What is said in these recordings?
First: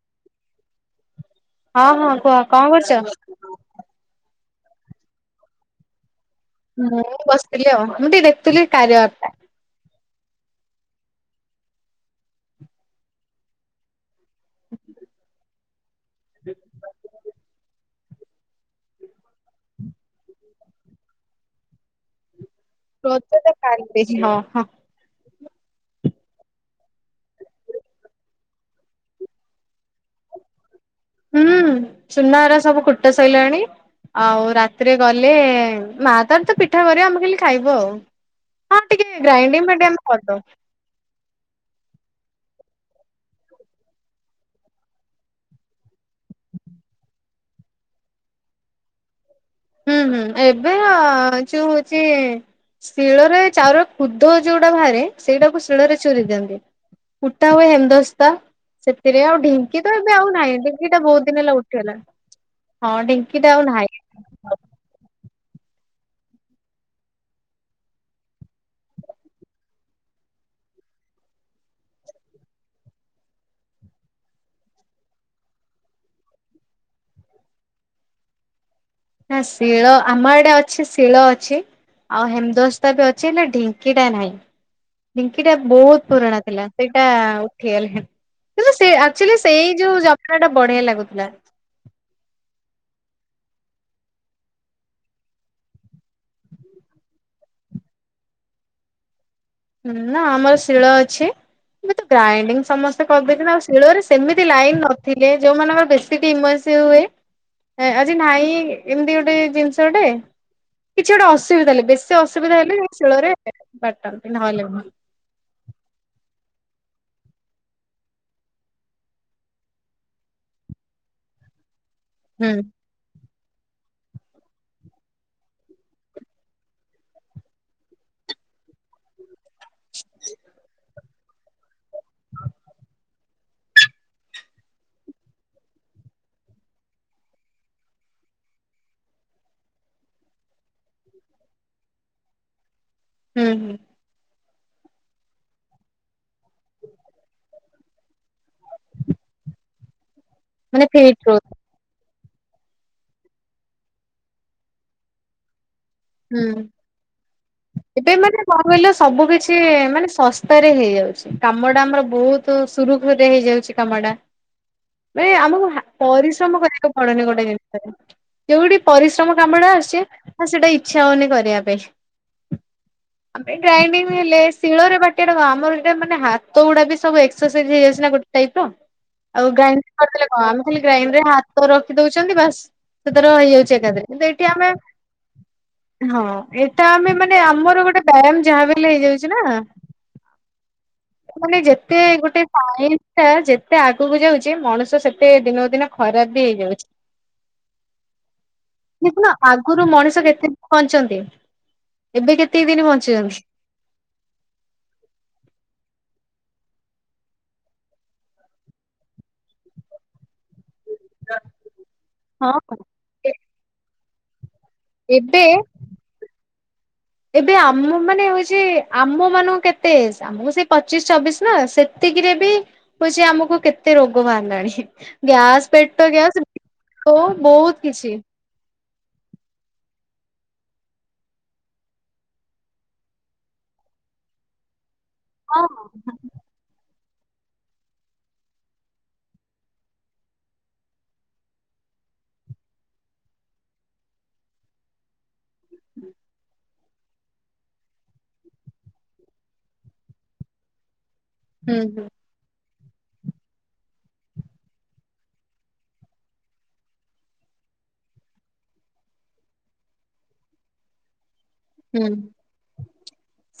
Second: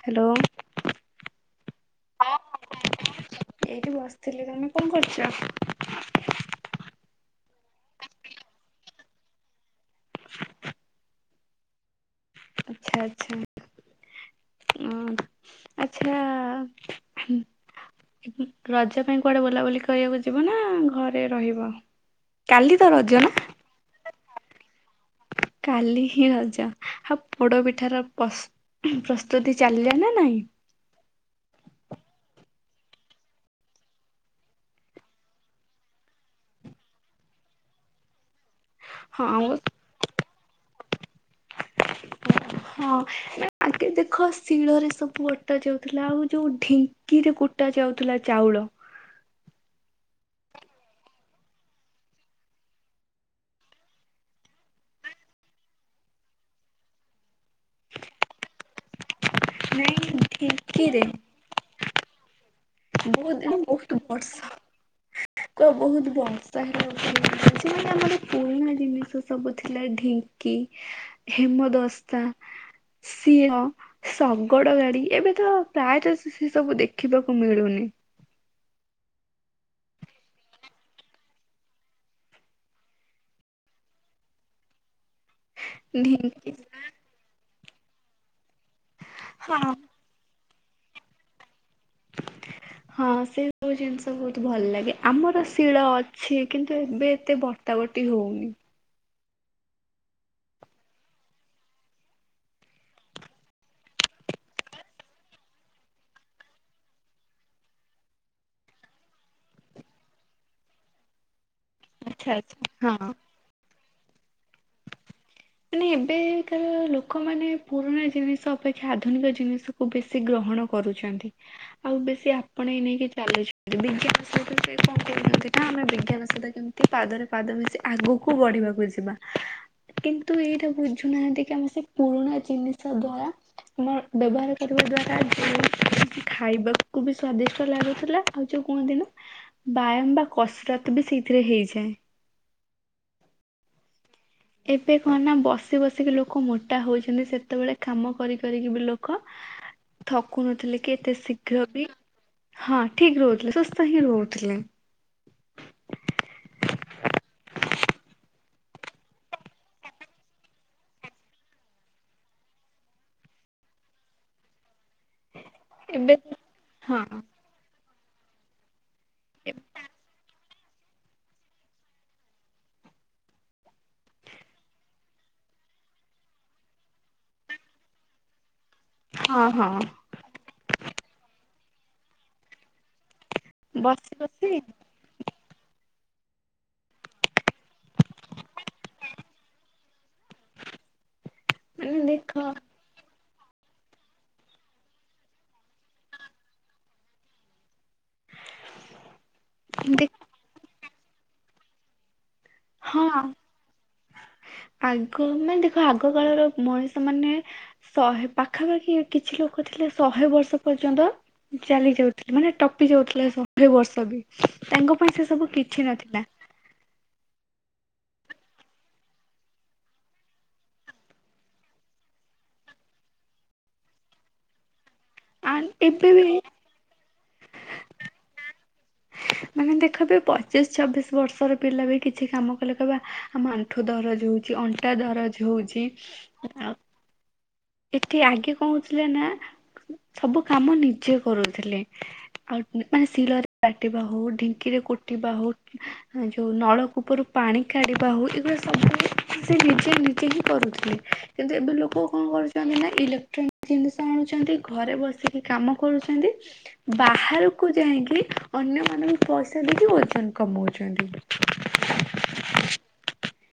Hello ହଁ ହଁ କୁହ କଣ କରୁଛ? ଏଇଠି ବସିଥିଲି ତମେ କଣ କରୁଛ? ହଁ ବସିଥିଲି ମୁଁ ବି ଦେଖୁଥିଲି କାରିଆ ଆପ ଟା। ଆଚ୍ଛା ଆଚ୍ଛା ଅ [unintelligible] ଆଚ୍ଛା ଆ ରଜ ପାଇଁ କୁଆଡ଼େ ବୁଲାବୁଲି କରିବାକୁ ଯିବ ନା ଘରେ ରହିବ? କାଲି ତ ରଜ ନା? ପ୍ରୋଦତ କାଲି ହଁ ହଁ କାଲି ହିଁ ରଜ ଆଉ ପୋଡ ପିଠାର ପ୍ର ପ୍ରସ୍ତୁତି ଚାଲିଲା ନା ନାଇଁ? ହୁଁ ଚୁନାହାରା ସବୁ କୁଟା ସରିଲାଣି ଆଉ ରାତିରେ ଗଲେ ମା ତାର ତ ପିଠା କରିବା ଆମେ ଖାଲି ଖାଇଵୁ ଆଉ। ହଁ ଟିକେ ଗ୍ରାଇଦିଂ ଫୋଟୋ ହଁ ନା ଆଗେ ଦେଖ ଶିଳରେ ସବୁ ବଟା ଯାଉଥିଲା ଆଉ ଯୋଉ ଢିଙ୍କିରେ କୁଟା ଯାଉଥିଲା ଚାଉଳ ହୁଁ ହୁଁ ଏବେ ଯୋଉ ହଉଛି ଶିଳରେ ଚାଉଳ କୁଦ ଯୋଉଟା ବାହାରେ ସେଇଟାକୁ ଶିଳରେ ଚୁରି ଦିଅନ୍ତି କୁଟା ହୁଏ ହେମଦସ୍ତା ସେଥିରେ ଆଉ ଢିଙ୍କି ନାଇଁ ତ ଏବେ ଆଉ ନାଇଁ ଢିଙ୍କି ଟା ଢିଙ୍କିରେ ବହୁତ ଦିନ ହେଲା ଉଠି ଉଠିଗଲା ହଁ ଢିଙ୍କି। ଟା ଆଉ ନାହିଁ। ବହୁତୁ ବର୍ଷ ତ ବୋହୁତ ବର୍ଷା ହେଲା ଯେ ଆମର ପୁରୁଣା ଜିନିଷ ସବୁ ଥିଲା ଢିଙ୍କି ହେମଦସ୍ତା ସିଅ ଶଗଡ ଗାଡି, ଏବେ ତ ପ୍ରାୟତଃ ସେ ସବୁ ଦେଖିବାକୁ ମିଳୁନି। ନା ଶିଳ ଆମ ଆଡେ ଅଛି ଶିଳ ଅଛି ଆଉ ହେମଦସ୍ତା ବି ଅଛି ହେଲେ ଢିଙ୍କି ଟା ନାହିଁ ଢି ଏଇଟା ବୋହୁତ ପୁୁରଣା ଢିଙ୍କି ଥିଲା। ସେଇଟା ହେୟଲ ହେ କିନ୍ତୁ ସେ ଆଚୋଲ୍ଲୀ ସେଇ ହଁ ଯୋଉ ଯା ସେଟା ବଢିଆ ଲାଗୁଥିଲା। ହଁ ସେ ସବୁ ଜିନିଷ ବୋହୁତ ଭଲ ଲାଗେ, ଆମର ଶିଳ ଅଛି କିନ୍ତୁ ଏବେ ଏତେ ବଟା ବର୍ଟି ହୋଉନି। ନା ଆମର ଶିଳ ଅଛି, ଏବେ ତ ଗ୍ରାଇଣ୍ଡିଙ୍ଗ ସମସ୍ତେ କରଦଉଛନ୍ତି ଆଉ ଶିଳରେ ସେମିତି ଲାଇନ ନଥିଲେ ଯୋଉ ମାନଙ୍କର ବେଶୀକି ଇମଜେ ହୁଏ, ଆ ଆଜି ନାହିଁ ଏମତି ଗୋଟେ ଜିନିଷ ଟେ କିଛି ଗୋଟେ ଅସୁ ବିଧା ହେଲେ ବେଶି ଆଚ୍ଛା ଅସୁବିଧା ଆଚ୍ଛା ହେଲେ ହଁ। ଶୀଳରେ ଏ ବାଟନ ନହେଲେ ମାନେ ଏବେକାର ଲୋକମାନେ ପୁରୁଣା ଜିନିଷ ଅପେକ୍ଷା ଆଧୁନିକ ଜିନିଷକୁୁ ବେଶୀ ଗ୍ରହଣ କରୁଛନ୍ତି। ଆଉ ବେଶୀ ହୁଁ ଆପଣେଇ ନେଇକି ଚାଲୁ ବିଜ୍ଞାନ ସହିତ ସେ କଣ କରୁଚନ୍ତି ନା ଆମେ ବିଜ୍ଞାନ ସହିତ କେମତି ପାଦରେ ପାଦ ମିଶି ଆଗକୁ ବଢିବାକୁ ଯିବା କି ବୁଝୁନାହାନ୍ତି କି ଆମେ ସେ ପୁରୁଣା ଜିନିଷ ଦ୍ଵାରା ଆମ ବ୍ୟବହାର କରିବା ଦ୍ଵାରା ଯେଉଁ ଖାଇବାକୁ ବି ସ୍ଵାଦିଷ୍ଟ ଲାଗୁଥିଲା ଆଉ ଯୋଉ କୁହନ୍ତି ନା ବାୟାମ ବା କସରତ ବି ସେଇଥିରେ ହେଇଯାଏ। ହୁଁ ହୁଁ। ଏବେ କହ ନା ବସି ବସିକି ଲୋ ଲୋକ ମୋଟା ହୋଉଛନ୍ତି ସେତେବେଳେ କାମ କରି କରିକି ବି ଲୋକ ଥକୁ ନଥିଲେ ମାନେ କି ଏତେ ଫିଟ୍ ଶୀଘ୍ର ବି ହଁ ଠିକ ରହୁଥିଲେ ସୁସ୍ଥ ହିଁ ରହୁଥିଲେ। ହୁଁ ଏବେ ମାନେ କଣ କହିଲ ସବୁ କିଛି ମାନେ ଶସ୍ତାରେ ହେଇଯାଉଛି କାମଟା ଆମର ବୋହୁତ ସୁରୁଖୁରୁରେ ହେଇଯାଉଛି କାମଟା। ମାନ ଆମକୁ ଏବେ ପରିଶ୍ରମ କରିବାକୁ ହଁ ପଡୁନି ଗୋଟେ ଜିନିଷରେ। ଯୋଉଟି ପରିଶ୍ରମ ଏ- କାମ ଟା ଆସୁଚି ହଁ ସେଟା ଇଛା ହୋଉନି କରିବା ପାଇଁ, ଗ୍ରାଇଡିଙ୍ଗ ହେଲେ ଶିଳରେ ବାଟିବା ଟା କ ଆମର ଏଟା ମାନେ ହାତ ଗୁଡା ବି ସବୁ ଏକ୍ସରସାଇଜ ହେଇ ଯାଉଛି ନା ଗୋଟେ ଟାଇପ ର। ହଁ ଆଉ ଗ୍ରାଇଣ୍ଡ ହଁ କରିଦେଲେ କଣ ଆମେ ଖାଲି ଗ୍ରାଇଣ୍ଡରେ ହା ତ ରଖି ଦୋଉଛନ୍ତି ବାସ ସେ ତାର ହେଇଯାଉଛି ଏକା ଥରେ ବସି କିନ୍ତୁ ଏଠି ବସି ଆମେ ହଁ ଏଟା ଆମେ ମାନେ ଆମର ଗୋଟେ ବ୍ୟାୟାମ ଯାହା ବି ହେଲେ ହେଇ ଯାଉଛି ନା। ମାନେ ଯେତେ ଗୋଟେ ପାଏ। ତା ଯେତେ ଆଗୁକୁ ଯାଉଚି ମଣିଷ ସେତେ ଦିନକୁ ଦିନ ଖରାପ ବି ହେଇଯାଉଚି। [inaudible] ଦେଖୁନ ଆଗରୁ ଦେ ମଣିଷ କେତେ ପଞ୍ଚନ୍ତି ଏବେ କେତେ ଦିନ ହଁ ବଞ୍ଚିଯାଉଛି। ଆଗ ମାନେ ଆଗ ଦେଖ କାଳର ମଣିଷ ମାନେ ଶହେ ପାଖାପାଖି କିଛି ଲୋକ ଥିଲେ ଶହେ ବର୍ଷ ପର୍ଯ୍ୟନ୍ତ ଚାଲି ଯାଉଥିଲା ମାନେ ହଁ। ଟପି ଯାଉଥିଲା ସହେ ବର୍ଷ ବି [inaudible] ତାଙ୍କ ପାଇଁ ସେ ଏବେ ସବୁ କିଛି ନଥିଲା। ଏବେ ଆମ ମାନେ ହଉଛି ଆମ ମାନଙ୍କୁ କେତେ ଆମକୁ ସେଇ ପଚିଶ ଛବିଶ ନା ସେତିକିରେ ବି ହଉଛି ଆମକୁ କେତେ ରୋଗ ବାହାରିଲାଣି। ଆ ଗ୍ୟାସ ପେଟ ଏବେ ବି ଗ୍ୟାସ ହ ବହୁତ କିଛି ମାନେ ଦେଖ ବି ପଚିଶ ଛବିଶ ବର୍ଷର ପିଲା ବି କିଛି କାମ କଲେ କହିବେ ଆମ ଆଣ୍ଠୁ ଦରଜ ହଉଛି ଅଣ୍ଟା ଟା ଦରଜ ହଁ। ହଉଚ ଆଉ ଏଠି ଆଗେ କହୁଥିଲେ ନା ସବୁ କାମ ନିଜେ କରୁଥିଲେ ଆଉ ମାନେ ଶିଳରେ କାଟିବା ହଉ ଢିଙ୍କିରେ କୁଟିବା ହଉ ଯୋଉ ନଳକୂ ଉପରୁ ପାଣି କାଢିବା ହଉ ଏଗୁଡା ସବୁ ସେ ନିଜେ ନିଜେ ହିଁ କରୁଥିଲେ। କିନ୍ତୁ ଏବେ ହୁଁ ଲୋକ ହୁଁ କଣ କରଛି? ମାନେ ନା ଇଲେକ୍ଟ୍ରୋନିକ୍ ଜିନିଷ ଆଣୁଛନ୍ତି ଘରେ ବସିକି କାମ କରୁଛନ୍ତି ବାହାରକୁ ଯାଇକି ଅନ୍ୟମାନଙ୍କୁ ପଇସା ଦେଇକି ଓଜନ କମଉଛନ୍ତି। ହୁଁ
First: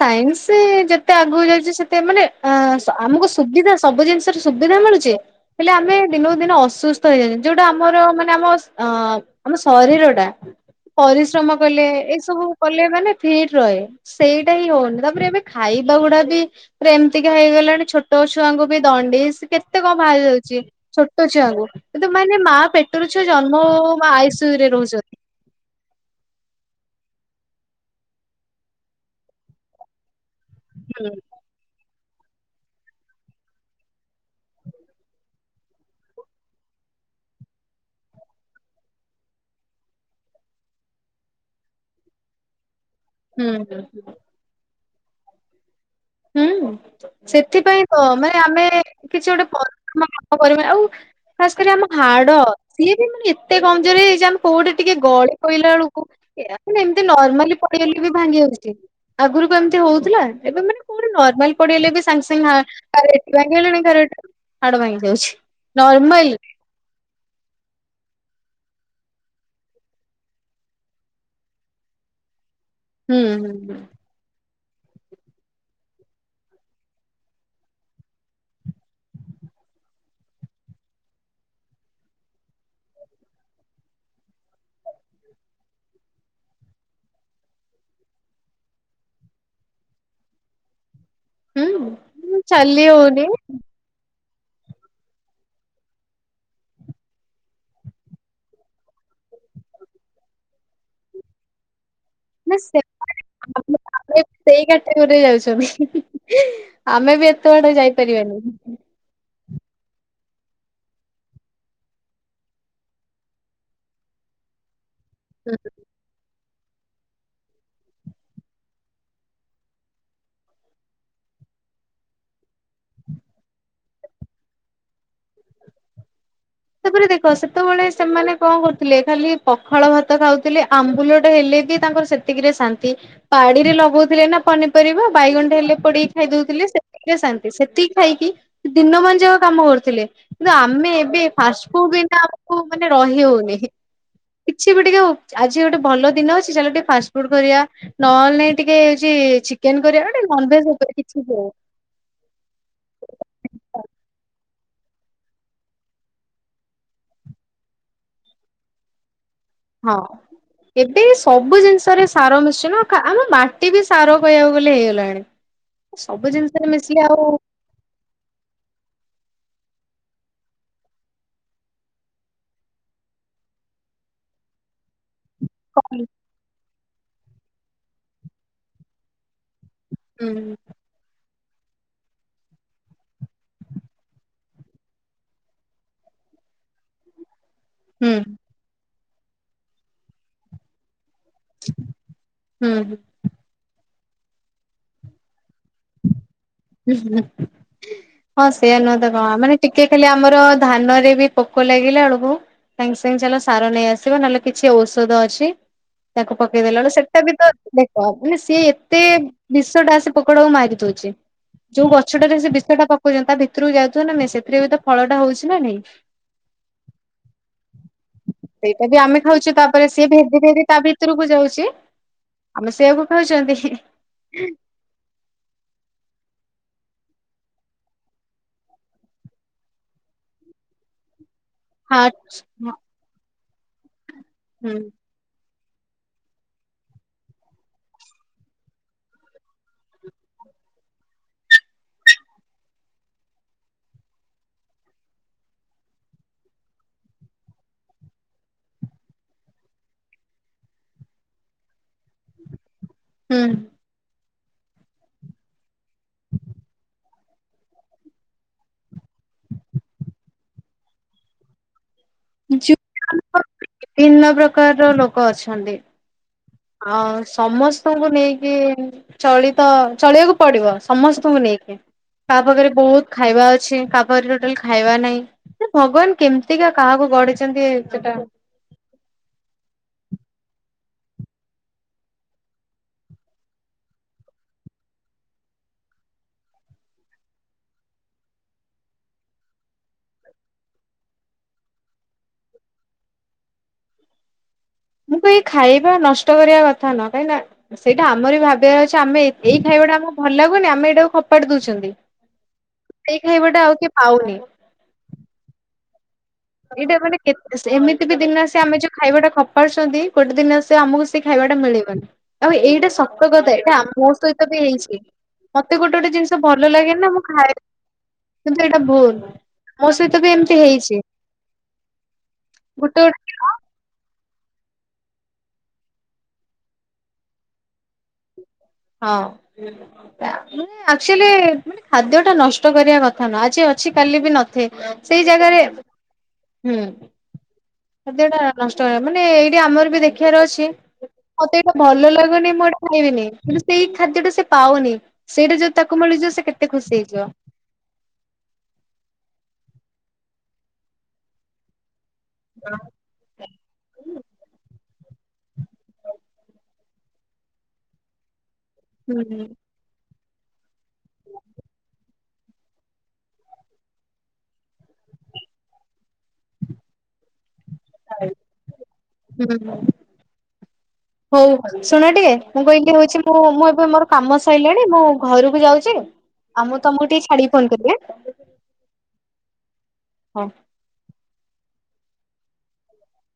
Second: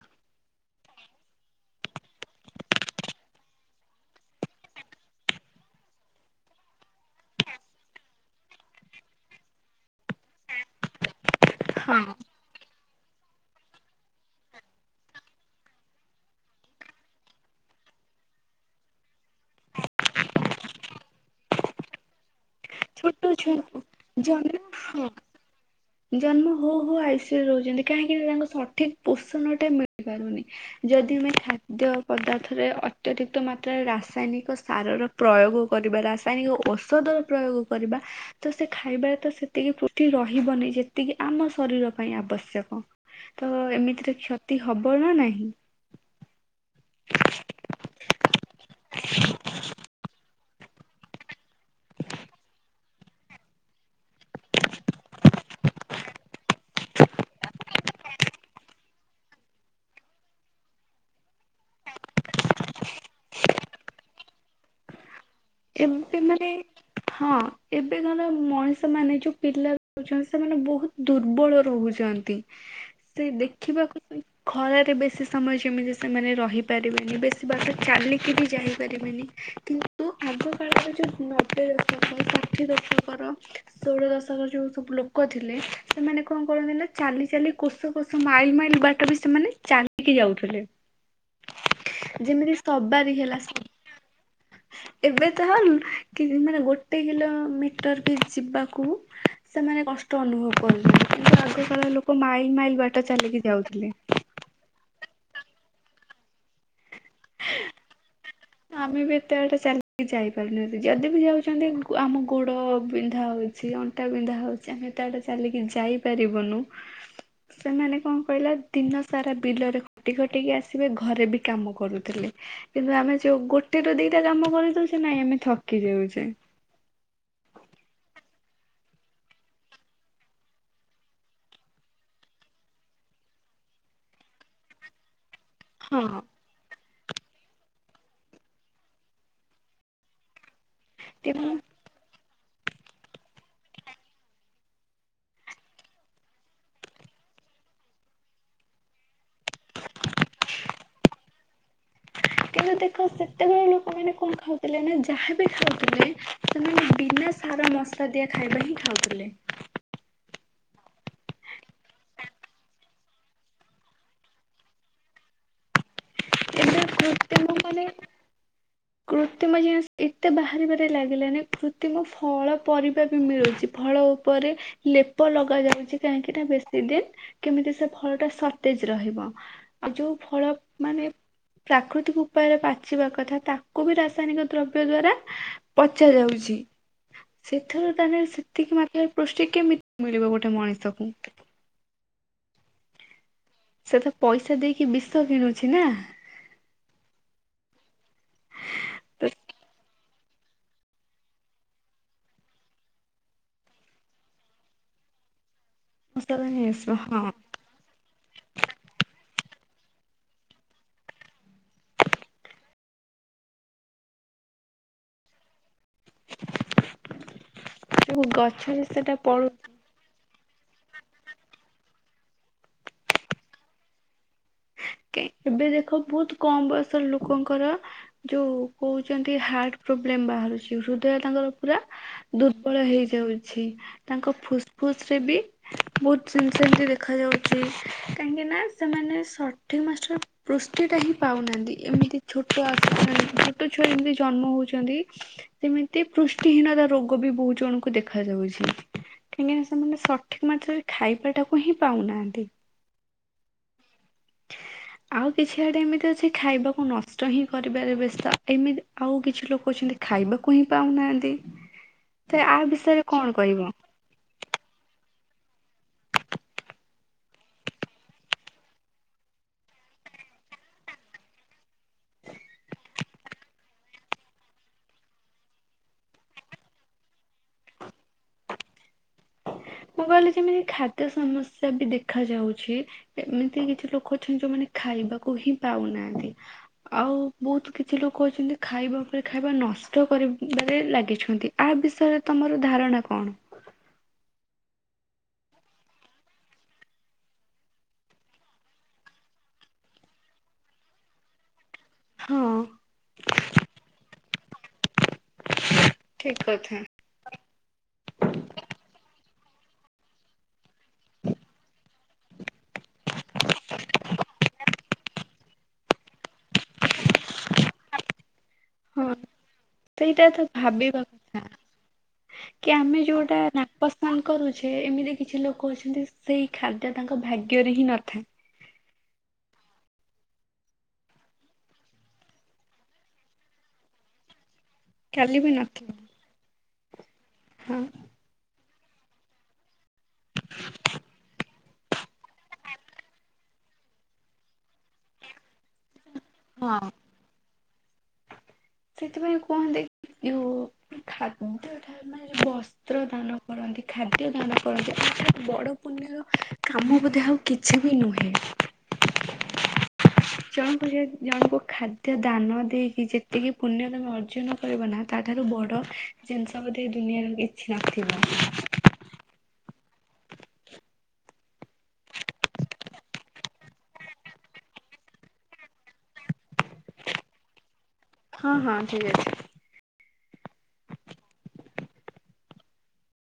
ସାଇନ୍ସ ଯେତେ ଆଗକୁ ଯାଉଛି ସେତେ ମାନେ ଆମକୁ ସୁବିଧା ସବୁ ଜିନିଷରେ ସୁବିଧା ମିଳୁଛି ହେଲେ ଆମେ ଦିନକୁ ଦିନ ଅସୁସ୍ଥ ହେଇଯାଉଛେ ଯୋଉଟା ଆମର ମାନେ ଆମ ଅ ଆମ ଶରୀର ଟା ପରିଶ୍ରମ କଲେ ହଁ ଏସବୁ ମାନେ ଫିଟ ରହେ ସେଇଟା ହିଁ ହଉନି ତାପରେ ଏବେ ଖାଇବା ଗୁଡା ବି ଏମିତିକା ହେଇଗଲାଣି ଛୋଟ ଛୁଆଙ୍କୁ ବି ଦଣ୍ଡିସ କେତେ କଣ ବାହାରି ଯାଉଛି ଛୋଟ ଛୁଆଙ୍କୁ କିନ୍ତୁ ମାନେ ମା ପେଟରୁ ଛୋଟ ଛୁଆ ଜନ୍ମ ହଉ ଛୁଆଙ୍କୁ ହଉ ଆଇ ସି ଜନ୍ମ ୟୁ ରେ ହଁ ରହୁଛନ୍ତି। ଜନ୍ମ ହଉ ହଉ ଆଇ ସି ୟୁ ରେ ରହୁଛନ୍ତି କାହିଁକି ନା ତାଙ୍କ ସଠିକ ପୋଷଣ ଟା ମିଳିପାରୁନି ଯଦି ଆମେ ଖାଦ୍ୟ ପଦାର୍ଥରେ ଅତ୍ୟଧିକ ମାତ୍ରାରେ ରାସାୟନିକ ସାରର ପ୍ରୟୋଗ କରିବା ରାସାୟନିକ ଔଷଧର ପ୍ରୟୋଗ କରିବା ତ ସେ ଖାଇବାରେ ତ ସେତିକି କ ରହିବନି ଯେତିକି ଆମ ଶରୀର ପାଇଁ ଆବଶ୍ୟକ ହୁଁ ତ ହୁଁ। ଏମିତିରେ କ୍ଷତି ହବ ନା ନାହିଁ। ହୁଁ। ସେଥିପାଇଁ ତ ମାନେ ଆମେ କିଛି ଗୋଟେ ପ ଆଉ ଖାସ କରି ଆମ ହାଡ ସିଏ ବି ମାନେ ଏତେ କମଜୋର ହେଇଯାଇଛି ଆମେ କୋଉଟେ ଟିକେ ଗଳି କୋଇଲା ବେଳକୁ ମାନେ ଏମତି ନର୍ମାଲି ପଳେଇଲେ ବି ଭାଙ୍ଗି ଯାଉଛି ଆଗରୁକୁ ଏମିତି ହଉଥିଲା ଏବେ ମାନେ ଫୁଣୀ ନର୍ମାଲ ପଡିଲେ ବି ସାଙ୍ଗେ ସାଙ୍ଗେ କାହାର ଏଠି ଭାଙ୍ଗିଗଲେଣି କାହାର ହାଡ ଭାଙ୍ଗି ଯାଉଛି ଏବେ ନର୍ମାଲ ମାନେ ହଁ ଏବେ ମାନେ। ମଣିଷ ମାନେ ଯୋଉ ପିଲା ରହୁଛନ୍ତି ସେମାନେ ବହୁତ ଦୁର୍ବଳ ରହୁଛନ୍ତି। ହୁଁ ସେ ହୁଁ ଦେଖିବାକୁ ସ ଖରାରେ ବେଶୀ ସମୟ ଯେମିତି ସେମାନେ ରହିପାରିବେନି ବେଶୀ ବାଟ ଚାଲିକି ବି ଯାଇପାରିବେନି କିନ୍ତୁ ଆଗ କାଳରେ ଯୋଉ ନବେ ଦଶକ ଷାଠିଏ ଦଶକର ଷୋଳ ଦଶକ ଯୋଉ ସବୁ ଲୋକ ଥିଲେ ସେମାନେ କଣ କରନ୍ତି ନା ଚାଲି ଚାଲି କୋଷ କୋଷ ମାଇଲ ମାଇଲ ବାଟ ବି ସେମାନେ ଚାଲିକି ଯାଉଥିଲେ। ହୁଁ ଯେମିତି ଚାଲି ସବାରି ହଉନି। ହେଲା ଏବେ ତାହା କି ମାନେ ଗୋଟେ କିଲୋମିଟର ବି ଯିବାକୁ ସେମାନେ କଷ୍ଟ ଅନୁଭବ କରୁଛନତି କିନ୍ତୁ ଆଗ କାଳ ଲୋକ ମାଇଲ ନା ମାଇଲ ବାଟ ସେମାନେ ଚାଲିକି ଆମେ ଯାଉଥିଲେ। ଆମେ ସେଇ ଯାଉଛନ୍ତି ଆମେ ବି ଏତେ ବାଟ ଯାଇପାରିବାନି। ଆମେ ବି ଏତେବେଟେ ଚାଲି ଯାଇପାରିବାନି ଯଦି ବି ଯାଉଛନ୍ତି ଆମ ଗୋଡ ବିନ୍ଧା ହଉଛି ଅଣ୍ଟା ବିନ୍ଧା ହଉଛି ଆମେ ଏତେ ବାଟ ହୁଁ। ଚାଲିକି ଯାଇପାରିବୁନୁ। ସେମାନେ କଣ କହିଲେ ଦିନ ସାରା ବିଲରେ ଖଟି ଖଟିକି ଆସିବେ ଘରେ ବି କାମ କରୁଥିଲେ କିନ୍ତୁ ଆମେ ଯୋଉ ଗୋଟେ ର ଦିଟା କାମ କରିଦଉଛେ ନାଇଁ ଆମେ ଥକି ଯାଉଛେ। ତାପରେ ଦେଖ ସେତେବେଳେ ସେମାନେ କଣ କରୁଥିଲେ ଖାଲି ପଖାଳ ଭାତ ଖାଉଥିଲେ ଆମ୍ବୁଲଟା ହେଲେ ବି ତାଙ୍କର ସେତିକିରେ ଶାନ୍ତି ପାଡିରେ ଲଗଉଥିଲେ ନା ପନିପରିବା ବାଇଗଣ ହେଲେ ହଁ ପୋଡିକି ଖାଇଦୋଉଥିଲେ ଶାନ୍ତି ସେତିକି ଖାଇକି ଦିନମାନ ଯାକ କାମ କରୁଥିଲେ କିନ୍ତୁ ଆମେ ଏବେ ତେଣୁ ଫାଷ୍ଟ ଫୁଡ ବିନା ଆମକୁ ମାନେ ରହି ହଉନି କିଛି ବି ଟିକେ ଆଜି ଗୋଟେ ଭଲ ଦିନ ଅଛି ଚାଲ ଟିକେ ଫାଷ୍ଟ ଫୁଡ କରିବା ନହେଲେ ନାଇଁ ଟିକେ ହଉଛି ଚିକେନ କରିବା ଗୋଟେ ନନଭେଁଜେ ଉପରେ କିଛି ହୋଉ ହେଲେ ନା ଯାହାବି ଖାଉଥିଲେ ସେମାନେ ବିନା ସାର ମସଲା ଦିଆ ଖାଇବା ହିଁ ଖାଉଥିଲେ। ହଁ ଏବେ ସବୁ ଜିନିଷରେ ସାର ମିଶଛି ନା ଆମ ମାଟି ବି ସାର କହିବାକୁ ଗଲେ ହେଇଗଲାଣି ସବୁ ଜିନିଷରେ ଏବେ ମିଶିକି ଆଉ କୃତ୍ରିମ ସଵୁ ଜିନିଷ ଏତେ ବାହାରିବାରେ ଲାଗିଲାନି କୃତିମ ଫଳ ପରିବା ବି ମିଳୁଛି ଫଳ ଉପରେ ଲେ ରୂପ ଲଗା ଯାଉଛି କଣ କାହିଁକି ନା ବେଶୀ ଦିନ କେମିତି ସେ ଫଳ ଟା ସର୍ଟେଜ ରହିବ। ଆଉ ଯୋଉ ହୁଁ ଫଳ ମାନେ ପ୍ରାକୃତିକ ଉପାୟରେ ପାଚିବା କଥା ତାକୁ ବି ରାସାୟନିକ ଦ୍ରବ୍ୟ ଦ୍ଵାରା ପଚା ଯାଉଛି। ସେଥିରୁ ହୁଁ ତାହେଲେ ସେତିକି ମାପ ପୃଷ୍ଟି କେମିତି ମିଳିବ ଗୋଟେ ମଣିଷକୁ ହୁଁ ହୁଁ ସେ ତ ପଇସା ଦେଇକି ବିଶ୍ୱ କିଣୁ ହଁ ସେଇଆ ନୁହେଁ ତ କଣ ମାନେ ଟିକେ ଖାଲି ଆମର ଧାନରେ ବି ପୋକ ଲାଗିଲା ବେଳକୁ ସାଙ୍ଗେ ସାଙ୍ଗେ ଚାଲ ସାର ନେଇ ଆସିବ ନହେଲେ କିଛି ଔଷଧ ଅଛି ତାକୁ ମସଲା ନେଇ ପକେଇଦେଲା ଆସିବ ସେଟା ହଁ। ବି ତ ଦେ ଅଭ ମାନେ ସିଏ ଏତେ ବିଷ ଟା ଆସି ପକୋଡାକୁ ମାରି ଛି ଯୋଉ ଗଛଟାରେ ସେ ବିଷ ଟା ପକଉଛନ୍ତି ତା ଭିତରକୁ ଯାଉଥିବ ନା ନାଇଁ ସେଥିରେ ବି ତ ଫଳ ଟା ହଉଛି ନା ନାଇଁ ଯୋଉ ଗଛରେ ସେଇଟା ବି ସେଟା ଆମେ ଖାଉଛେ ପଳୁ ତାପରେ ସିଏ ଭ ଦିରେ ଦିି ତା ଭିତରକୁ ଯାଉଛି ଆମେ ସେଆକୁ ଖାଉଛନ୍ତି ଏବେ ଦେଖ ବହୁତ କମ ବୟସର ଲୋକଙ୍କର ଯୋଉ କହୁଛନ୍ତି ହାର୍ଟ ପ୍ରୋବ୍ଲେମ ବାହାରୁଛି ହୃଦୟ ତାଙ୍କର ପୁରା ହାର୍ଟ ଦୁର୍ବଳ ହେଇଯାଉ ଛି ତାଙ୍କ ହୁଁ ଫୁସଫୁସ ରେ ବି ବହୁତ ସେମିତି ସେମିତି ଦେଖା ଯାଉଛି କାହିଁକି ନା ସେମାନେ ସ ସଠିକ ମାଷ୍ଟରେ ପୃଷ୍ଟି ଟା ହିଁ ପାଉନାହାନ୍ତି ଏମିତି ଛୋଟ ଆ ଛୋଟ ଛୁଆ ଏମିତି ଜନ୍ମ ହଉଛନ୍ତି ସେମିତି ପୃଷ୍ଟିହୀନତା ରୋଗ ବି ବହୁତ ଜଣଙ୍କୁ ଦେଖ ଯାଉଛି କାହିଁକି ସେମାନେ ସଠିକ ମାତ୍ରରେ ଖାଇବାଟାକୁ ହିଁ ପାଉନାହାନ୍ତି। ହୁଁ ଆଉ କିଛି ଆଡେ ଏମିତି ଅଛି ଖାଇବାକୁ ନଷ୍ଟ ହିଁ କରିବାରେ ବ୍ୟସ୍ତ ଏମିତି ଆଉ କିଛି ଲୋକ ଅଛନ୍ତି ଖାଇବାକୁ ହିଁ ପାଉନାହାନ୍ତି। ତ ଆ ଯୁ ବିଷୟରେ କଣ କହିବ କ ଅଛନ୍ତି। ଆ ସମସ୍ତଙ୍କୁ ନେଇକି ଚଳିତ ଚଳିବାକୁ ପଡିବ ସମସ୍ତଙ୍କୁ ନେଇକି କାହା ପାଖରେ ବହୁତ ଖାଇବା ଅଛି କାହା ପାଖରେ ଟୋଟାଲ ଖାଇବା ନାହିଁ ଯେ ଭଗବାନ କେମିତିକା କାହାକୁ ଗଢିଛନ୍ତି ସେଟା ମୁଁ କହିଲି ଯେମିତି ଖାଦ୍ୟ ସମସ୍ୟା ବି ଦେଖ ଯାଉଛି ଏମିତି କିଛି ଲୋକ ଅଛନ୍ତି ଯୋଉମାନେ ଖାଇବାକୁ ହିଁ ପାଉନାହାନ୍ତି ଆଉ ବହୁତ କିଛି ଲୋକ ଅଛନ୍ତି ଖାଇବା ଉପରେ ଖାଇବା ନଷ୍ଟ କରିବାରେ ଲାଗିଛନ୍ତି ଆ ବିଷୟରେ ତମର ଧାରଣା କଣ? ମୁଁ କ ଏଇ ଖାଇବା ନଷ୍ଟ କରିବା କଥା ନ କାହିଁକିନା ସେଇଟା ଆମର ବି ଭାବିବା ଅଛି ଆମେ ଏଇ ଖାଇବାଟା ଆମକୁ ଭଲ ଲାଗୁନି ଆମେ ଏଇଟାକୁ ଖପାଟ ଦଉଛନ୍ତି ହଁ [inaudible] ସେଇ ଖାଇବାଟା ଆଉ କିଏ ପାଉନି। ଠିକ କଥା ଏଇଟା ମାନେ କେତେ ଏମିତି ବି ଦିନ ଆସେ ଆମେ ଯୋଉ ଖାଇବା ଟା ଖ ପାରୁଛନ୍ତି ଗୋଟେ ଦିନ ଆସ ଆମକୁ ସେ ଖାଇବାଟା ମିଳିବନି। ଆଉ ଏଇଟା ସତ କଥା ଏଇଟା ମୋ ସହିତ ବି ହେଇଛି। ମତେ ଗୋଟେ ଗୋଟେ ଜିନିଷ ଭଲ ଲାଗେ ନା ମୁଁ ଖାଏ କିନ୍ତୁ ଏଇଟା ହଁ ଭୁଲ ମୋ ସହିତ ସେଇଟା ବି ତ ଏମିତି ହେଇଛି। ଭାବିବା କଥା। କି ଗୋଟେ ଆମେ ଗୋଟେ ଯୋଉଟା ଦିନ ନାପସନ୍ଦ କରୁଛେ ଏମିତି କିଛି ଲୋକ ଅଛନ୍ତି ସେଇ ଖାଦ୍ୟ ତାଙ୍କ ଭାଗ୍ୟରେ ହିଁ ନଥାଏ। ହଁ ମାନେ ଏକ୍ଟୁଆଲୀ ମାନେ ଖାଦ୍ୟ ଟା ନଷ୍ଟ କରିବା କଥା ନୁହଁ ଆଜି ଅଛି କାଲି ବି ନଥାଏ। ସେଇ କାଲି ବି ଜାଗାରେ ନଥିବ ହୁଁ ହଁ। ଖାଦ୍ୟଟା ନଷ୍ଟ ମାନେ ଏଇଟା ଆମର ବି ଦେଖିବାର ଅଛି ମତେ ଏଇଟା ଭଲ ଲାଗୁନି ମୁଁ ଏଇଟା ଖାଇବିନି। କିନ୍ତୁ ସେଇ ଖାଦ୍ୟ ଟା ସେ ପାଉନି ସେଇଟା ଯୋଉ ତା ମିଳିଯିବ ସେ କେତେ ହଁ। ଖୁସି ହେଇଯିବ। ସେଥିପାଇଁ କୁହନ୍ତି ଯଉ ଖା କୁହନ୍ତି। ମାନେ ବସ୍ତ୍ର ଦାନ କରନ୍ତି ଖାଦ୍ୟ ଦାନ କରନ୍ତି। ବଡ ପୁଣ୍ୟର କାମ ବୋଧେ ଆଉ କିଛି ବି ନୁହେଁ। ହୁଁ। ଜଣ ଜେହେତୁ ଜଣଙ୍କୁ ଖାଦ୍ୟ ଦାନ ଦେଇକି ଯେତିକି ପୁଣ୍ୟ ତମେ ଅର୍ଜନ କରିବ ନା ତା ଠାରୁ ବଡ ଜିନିଷ ବୋଧେ ଏ ଦୁନିଆରେ କି ଛି ନଥିବ। ହଉ ଶୁଣ ଟିକେ ମୁଁ କହିଲି ହଉଛି ମୁଁ ମୁଁ ଏବେ ମୋର କାମ ସରିଲାଣି ମୁଁ ଘରକୁ ଯାଉଛି ଆଉ ମୁଁ ତମକୁ ଟିକେ ଛାଡିକି ଫୋନ କରିବି। ହଁ ହଁ ଠିକ୍ ଅଛି। ହଁ।